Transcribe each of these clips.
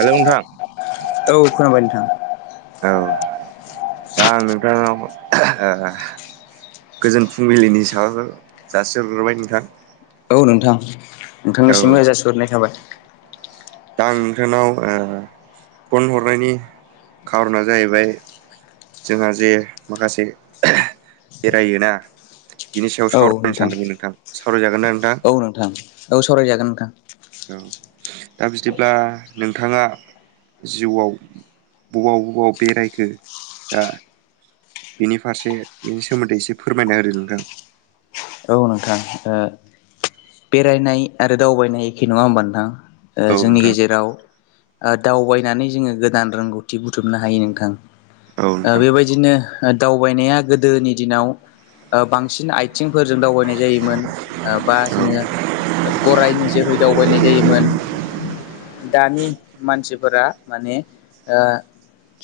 Hello नोंथां औ खोनाबाय नोंथां औ दा नोंथाङा ओ ओ गोजोन फुंबिलिनि साबायखर जासिहरग्रोबाय नोंथां। औ नोंथां औ नोंथांनिसिमबो जासिहरनाय थाबाय। दा आं नोंथांनाव ओ फन हरनायनि खार'ना जाहैबाय जोंहा जे माखासे बेरायोना बिनि सायाव सावरायनो सानदोंमोन नोंथां सावरायजागोन ना नोंथां? औ नोंथां। औ सावरायजागोन नोंथां। औ दा बिदिब्ला नोंथाङा जिउआव बबाव बबाव बेरायखो दा बिनि फारसे बिनि सोमोन्दै एसे फोरमायना होदो नोंथां। औ नोंथां बेरायनाय ओ आरो दावबायनाय एखे नङा होमबा नोंथां? ओ होदो नोंथां औ जोंनि नोंथां गेजेराव ओ दावबायनानै जोङो गोदान रोंगौथि बुथुमनो हायो नोंथां। औ ओ नोंथां बेबाय दिनो दावबायनाया गोदोनि दिनाव बांसिन आइथिंफोर जों दावबायनाय जायोमोन बा जोङो गरायनि जोहै दावबायनाय जायोमोन दानि मानसिफोरा माने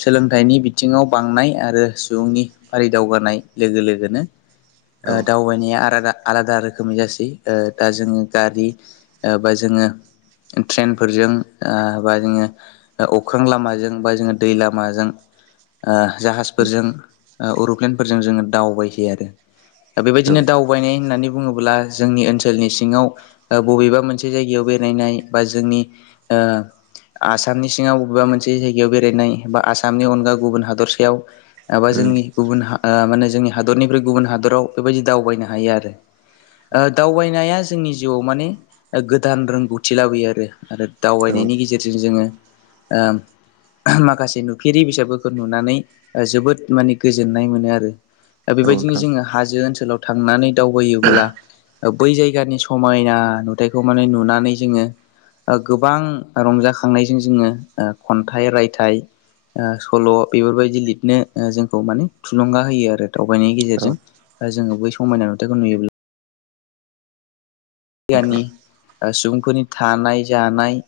सोलोंथाइनि बिथिङाव बांनाय आरो सुबुंनि फारि दावगानाय लोगो लोगोनो औ ओ दावबाय आला आलादा रोखोमनि जासै दा जोंनि गारि बा जोङो ट्रेनफोरजों ओ बा जोङो अख्रां लामाजों बा जोङो दै लामाजों ओ जाहाजफोरजों अर'प्लेनफोरजों जोङो दावबायहोयो आरो दा बेबायदि औ बिदिनो दावबायनाय होननानै बुङोब्ला जोंनि ओनसोलनि सिङाव ओ बबेबा मोनसे जायगायाव बेरायनाय बा जोंनि ओ आसामनि सिङाव बबेबा मोनसे जायगायाव बेरायनाय बा आसामनि अनगा गुबुन हादरसायाव माबा जोंनि गुबुन हा माने जोंनि हादरनिफ्राय गुबुन हादराव बेबायदि दावबायनो हायो आरो ओ दावबायनाया जोंनि जिउआव माने गोदान रोंगौथि लाबोयो आरो आरो औ औ दावबायनायनि गेजेरजों जोङो माखासे नुफेरि बिजाबफोरखौ नुनानै जोबोद माने गोजोननाय मोनो आरो दा बेबायदिनो नोंथां जोङो हाजो ओनसोलाव थांनानै दावबायोब्ला बै जायगानि समायना नुथायखौ माने नुनानै जोङो ओ गोबां रंजाखांनायजों जोङोओ खन्थाइ रायथाइ ओ‌सल' बेफोरबायदि लिरनो जोंखौ माने थुलुंगा होयो आरो दावबायनायनि औ गेजेरजों जोङो बै समायना नुथायखौ नुयोब्ला। नोंथां गियानि सुबुंफोरनि थानाय जानाय।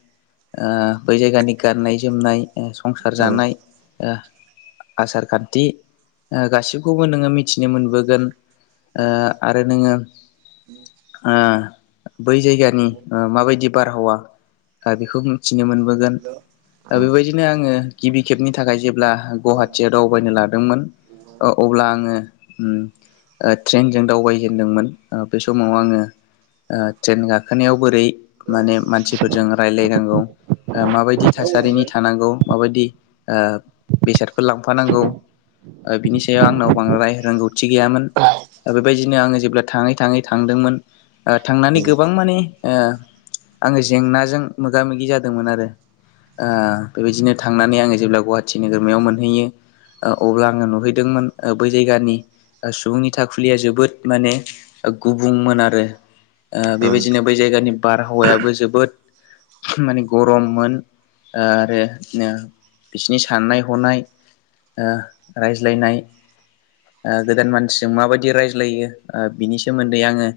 ओ बै जायगानि गाननाय जोमनाय संसार औ जानाय ओ। आसार खान्थि गासिबखौबो नोङो मिथिनो मोनबोगोन। ओ आरो नोङो ओ। बै जायगानि माबायदि बारहावा ओ बेखौ मिथिनो मोनबोगोन। औ बेबायदिनो आङो गिबि खेबनि थाखाय जेब्ला गुवाहाटियाव दावबायनो लादोंमोन। अब्ला आङो उम। ओ ट्रेनजों दावबायजेनदोंमोन बे समाव आङो। ओ ट्रेन गाखोनायाव बोरै माने मानसिफोरजों रायजलायनांगौ ओ माबायदि। थासारिनि थानांगौ माबायदि ओ बेसादफोर लांफानांगौ। ओ बिनि सायाव आंनाव बांद्राय रोंगौथि गैयामोन। ओ बेबायदिनो आङो जेब्ला थाङै थाङै थांदोंमोन। ओ थांनानै गोबां माने ओ आङो जेंनाजों मोगा मोगि जादोंमोन आरो। ओ बेबायदिनो थांनानै आङो जेब्ला गुवाहाटि नोगोरमायाव मोनहैयो। ओ अब्ला आङो नुहैदोंमोन ओ बै जायगानि। सुबुंनि थाखुलिया जोबोद माने गुबुंमोन आरो। ओ औ बेबायदिनो बै जायगानि बारहावायाबो जोबोद माने गरममोन। ओ आरो बिदिनो बिसनि साननाय हनाय। ओ रायज्लायनाय। ओ गोदान मानसिजों माबायदि रायज्लायो ओ बिनि सोमोन्दै आङो।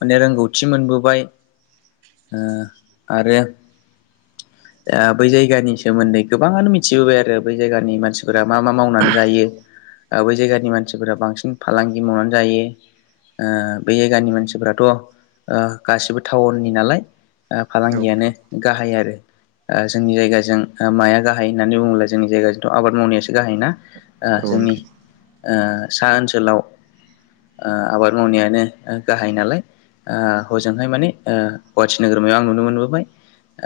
माने रोंगौथि मोनबोबाय ओ आरो। [inaudible] ओ बै जायगानि सोमोन्दै गोबाङानो मिथिबोबाय आरो बै जायगानि मानसिफोरा मा मा मावनानै जायो। ओ बै जायगानि मानसिफोरा बांसिन फालांगि मावनानै जायो ओ बै जायगानि मानसिफोरा। थ' ओ गासिबो टाउननि नालाय ओ फालांगियानो औ गाहाय आरो। ओ जोंनि जायगाजों ओ माया गाहाय होननानै बुङोब्ला जोंनि जायगाजोंथ' आबाद मावनायासो गाहाय ना। ओ औ जोंनि ओ सा ओनसोलाव। ओ आबाद मावनायानो गाहाय नालाय। ओ हजोंहाय माने ओ गुवाहाटि नोगोरमायाव आं नुनो मोनबोबाय।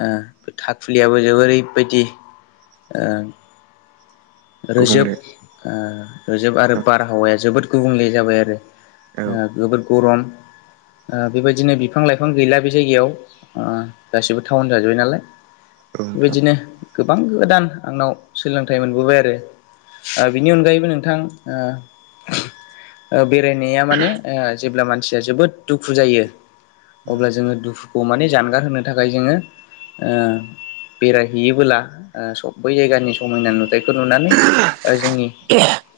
ओ थाखुलियाबो जोबोरै बायदि ओ। रोजोब गुबुंले रोजोब आरो औ बारहावाया जोबोद गुबुंले जाबाय आरो। औ ओ जोबोर गरम। ओ बेबायदिनो बिफां लाइफां गैला बे जायगायाव ओ गासिबो टाउन जाजोब्बाय नालाय। नोंथां औ बेबायदिनो गोबां गोदान आंनाव सोलोंथाइ मोनबोबाय आरो। दे बिनि अनगायैबो नोंथां ओ। ओ बेरायनाया माने ओ जेब्ला मानसिया जोबोद दुखु जायो। अब्ला जोङो दुखुखौ माने जानगार होनो थाखाय जोङो ओ। बेरायहैयोबोलाब ओ बै जायगानि समायना नुथाय। फोर नुनानै ओ जोंनि।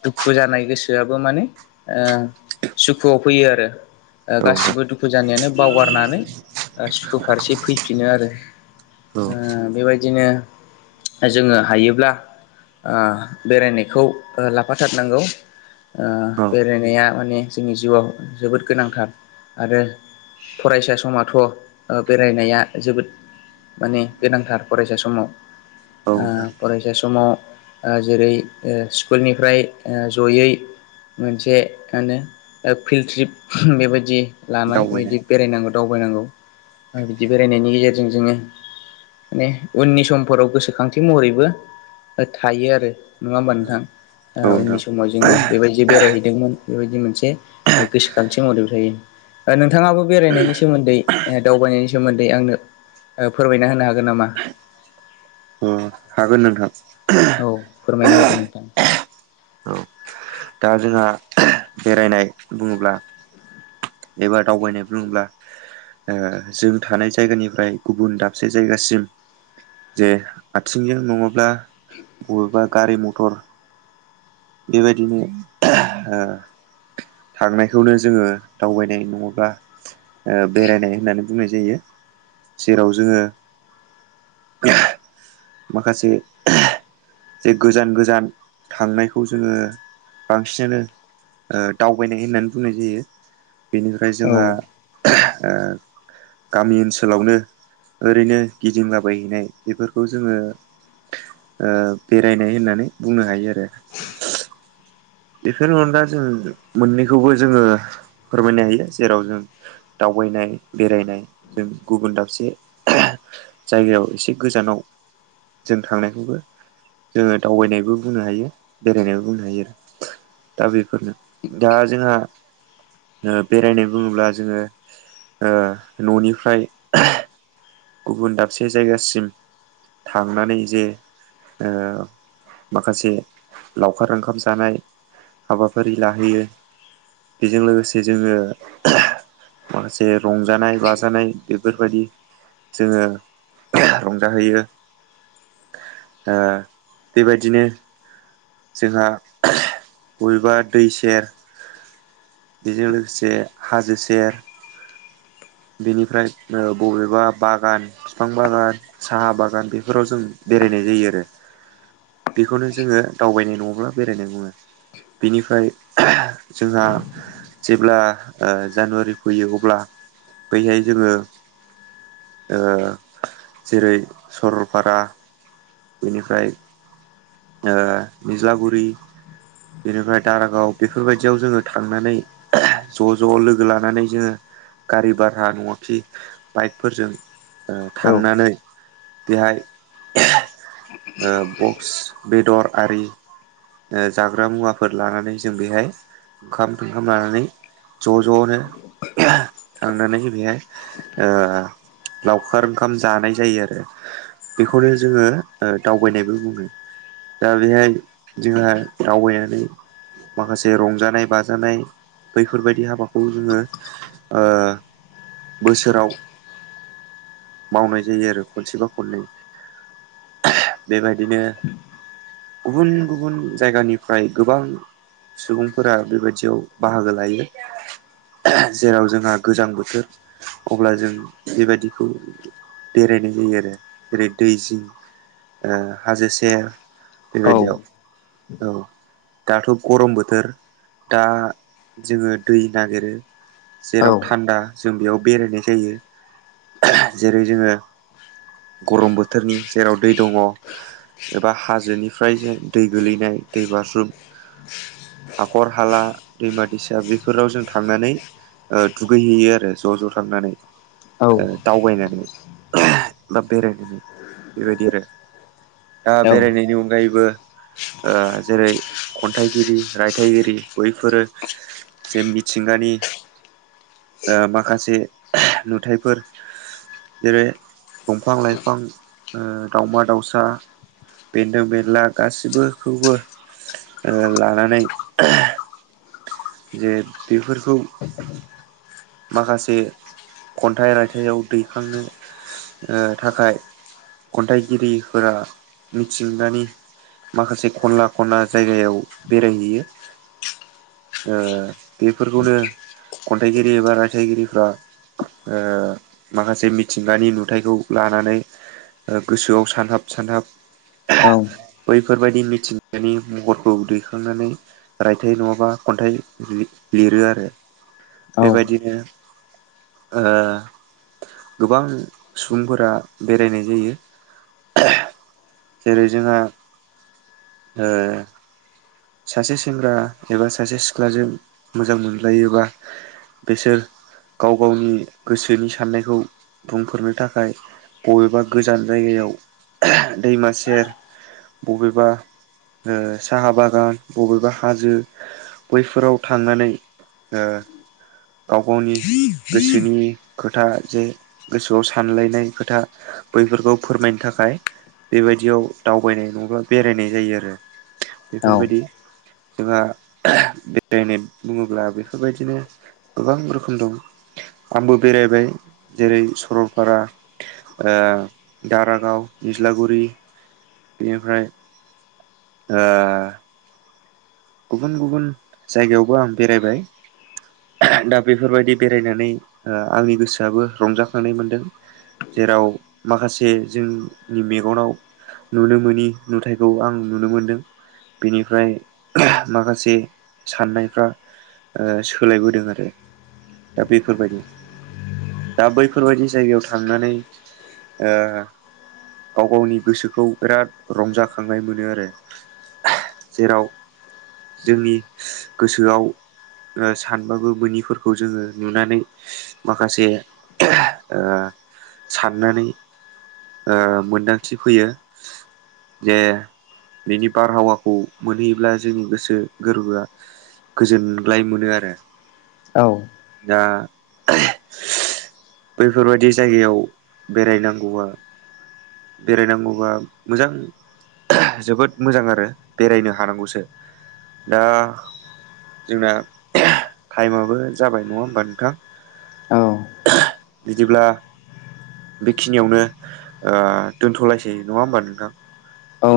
दुखु जानाय गोसोआबो माने ओ सुखुआव फैयो आरो। ओ औ गासिबो दुखु जानायानो बावगारनानै ओ सुखु फारसे फैफिनो आरो। ओ बेबायदिनो जोङो हायोब्ला। ओ बेरायनायखौ ओ लाफाथारनांगौ। ओ औ बेरायनाया माने जोंनि जिउआव जोबोद गोनांथार आरो। फरायसा समथ' ओ बेरायनाया जोबोद। माने गोनांथार फरायसा समाव ओ नोंथां फरायसा समाव। ओ जेरै ओ स्कुलनिफ्राय ओ जयै। मोनसे मानो फिल्ड ट्रिप बेबायदि लानाय दावबायनाय बेबायदि बेरायनांगौ। दावबायनांगौ आरो बिदि बेरायनायनि गेजेरजों जोङो। माने उननि समफोराव गोसोखांथि महरैबो थायो आरो नङा होमबा औ नोंथां औ उननि नोंथां समाव जोङो। बेबायदि बेरायहैदोंमोन बेबायदि मोनसे गोसोखांथि महरैबो थायो। नोंथाङाबो बेरायनायनि सोमोन्दै दावबायनायनि सोमोन्दै आंनो ओ फोरमायना होनो हागोन नामा? अ हागोन नोंथां। औ फोरमायना होदों नोंथां। औ दा जोंहा बेरायनाय बुङोब्ला एबा दावबायनाय बङब्ला ओ जों थानाय जायगानिफ्राय गुबुन दाबसे जायगासिम। जे आथिंजों नङोब्ला बबेबा गारि मथर बेबायदिनो ओ थांनायखौनो जोङो दावबायनाय नङोब्ला ओ बेरायनाय होननानै बुंनाय जायो। जेराव जोङो [unintelligible] माखासे जे गोजान गोजान थांनाय। खौ जोङो बांसिनो दावबायनाय होननानै बुंनाय जायो। बेनिफ्राय औ जोंहा ओ गामि ओनसोलावनो ओरैनो गिदिंलाबायहैनाय बेफोरखौ जोङो ओ बेरायनाय होननानै बुंनो हायो आरो बेफोरनि अनगाजों मोननैखौबो जोङो फोरमायनो हायो। जेराव जों दावबायनाय बेरायनाय जों गुबुन दाबसे जायगायाव एसे गोजानाव जों थांनायखौबो जोङो दावबायनायबो बुंनो हायो। बेरायनायबो बुंनो हायो आरो ' दा बेफोरनो दा जोंहा बेरायनाय बुङोब्ला जोङो ओ न'निफ्राय गुबुन दाबसे जायगासिम थांनानै जे ओ माखासे लावखार ओंखाम जानाय। हाबाफारि लाहैयो बेजों लोगोसे जोङो माखासे रंजानाय बाजानाय बेफोरबायदि। जोङो रंजाहैयो। ओ बेबायदिनो जोंहा बबेबा दै सेर बेजों लोगोसे हाजो सेर बेनिफ्राय ओ बबेबा बागान फिफां बागान साहा बागान बेफोराव जों बेरायनाय जायो आरो। बेखौनो जोङो दावबायनाय नङाब्ला बेरायनाय बुङो। बेनिफ्राय जोंहा जेब्ला ओ जानुवारि फैयो अब्ला बैहाय जोङो ओ‌ जेरै सरलपारा बेनिफ्राय ओ निज्लागुरि बेनिफ्राय दारागाव बेफोरबायदियाव जोङो थांनानै ज' ज' लोगो लानानै जोङो गारि भारा नङाखि बाइकफोरजों ओ थांनानै। बेहाय ओ बक्स बेदर आरि ओ जाग्रा मुवाफोर लानानै जों बेहाय ओंखाम थोंखाम लानानै ज' ज'नो थांनानै बेहाय ओ। लावखार ओंखाम जानाय जायो आरो। बेखौनो जोङो ओ‌ दावबायनायबो बुङो। दा बेहाय जोंहा दावबायनानै माखासे रंजानाय बाजानाय बैफोरबायदि हाबाखौ जोङो ओ बोसोराव मावनाय जायो आरो खनसे बा खननै बेबायदिनो गुबुन गुबुन जायगानिफ्राय गोबां सुबुंफोरा बेबायदियाव बाहागो लायो। जेराव जोंहा गोजां बोथोर अब्ला जों बेबायादिखौ बेरायनाय जायो आरो। जेरै दै जिं हाजोसेेर औ बेबायदियाव औ दाथ' गरम बोथोर दा जोङो दै नागिरो औ जेराव थान्दा जों बेयाव बेरायनाय जायो। जेरै जोङो गरम बोथोरनि जेराव दै दङ'। एबा हाजोनिफ्राय दै गोलैनाय दै बारज्रु हाखर हाला दैमा दैसा बेफोराव जों थांनानै। ओ दुगैहैयो आरो ज' ज' थांनानै। औ ओ दावबायनानै बा बेरायनानै बेबायदि आरो। दा औ बेरायनायनि अनगायैबो ओ जेरै खन्थाइगिरि रायथाइगिरि बैफोरो जे मिथिंगानि ओ माखासे नुथाय फोर जेरै दंफां लाइफां ओ दावमा दाउसा बेन्दों बेनला गासिखौबो ओ लानानै जे बेफोरखौ माखासे खन्थाइ रायथायाव दैखांनो ओ थाखाय खन्थाइगिरिफोरा मिथिंगानि माखासे खनला खना जायगायाव बेरायहैयो ओ बेफोरखौनो खन्थाइगिरि एबा रायथाइगिरिफ्रा ओ माखासे मिथिंगानि नुथायखौ लानानै गोसोआव सानहाब सानहाब औ। बैफोरबायदि मिथिंगानि महरखौ दैखांनानै रायथाइ नङाब्ला खन्थाइ लिरो आरो बेबायदिनो ओ गोबां सुबुंफोरा बेरायनाय जायो। जेरै जोंहा ओ सासे सेंग्रा एबा सासे सिख्लाजों मोजां मोनलायोबा बिसोर। गाव गावनि गोसोनि साननायखौ बुंफोरनो थाखाय बबेबा गोजान जायगायाव दैमा सेर बबेबा ओ साहा बा ओ बा बबेबा हाजो बैफोराव थांनानै ओ गाव गावनि गोसोनि खोथा जे गोसोआव सानलायनाय खोथा बैफोरखौ फोरमायनो थाखाय बेबायदियाव दावबायनाय नङाब्ला बेरायनाय जायो आरो। बेफोरबायदि जोंहा बेरायनाय बुङोब्ला बेफोरबायदिनो गोबां रोखोम दं। आंबो बेरायबाय जेरै सरलपारा ओ दारागाव, निज्लागुरि, बेनिफ्राय ओ गुबुन गुबुन जायगायावबो आं बेरायबाय दा बेफोरबायदि बेरायनानै ओ आंनि गोसोआबो रंजाखांनाय मोनदों। जेराव माखासे जोंनि मेगनाव नुनो मोनोनि नुथायखौ आं नुनो मोनदों बेनिफ्राय माखासे साननायफ्रा ओ सोलायबोदों आरो दा बेफोरबायदि। दा बैफोरबायाददि जायगायाव थांनानै ओ गाव गावनि गोसोखौ बिराद रंजाखांनाय मोनो आरो जेराव जोंनि गोसोआव ओ सानबाबो मोनिफोरखौ जोङो नुनानै माखासे ओह ओ साननानै मोन्दांथि फैयो जे बिनि बारहावाखौ मोनहैयोब्ला जोंनि गोसो गोरबोआ गोजोनग्लाय मोनो आरो। औ। दा बैफोरबायाददि जायगायाव बेरायनांगौआ बेरायनांगौबा मोजां जोबोद मोजां आरो बेरायनो हानांगौसो। दा जोंना ओह टाइमाबो जाबाय नङा होमबा नोंथां? औ बिदिब्ला बेखिनियावनो ओ दोन्थ'लायसै नङा होमबा नोंथां? औ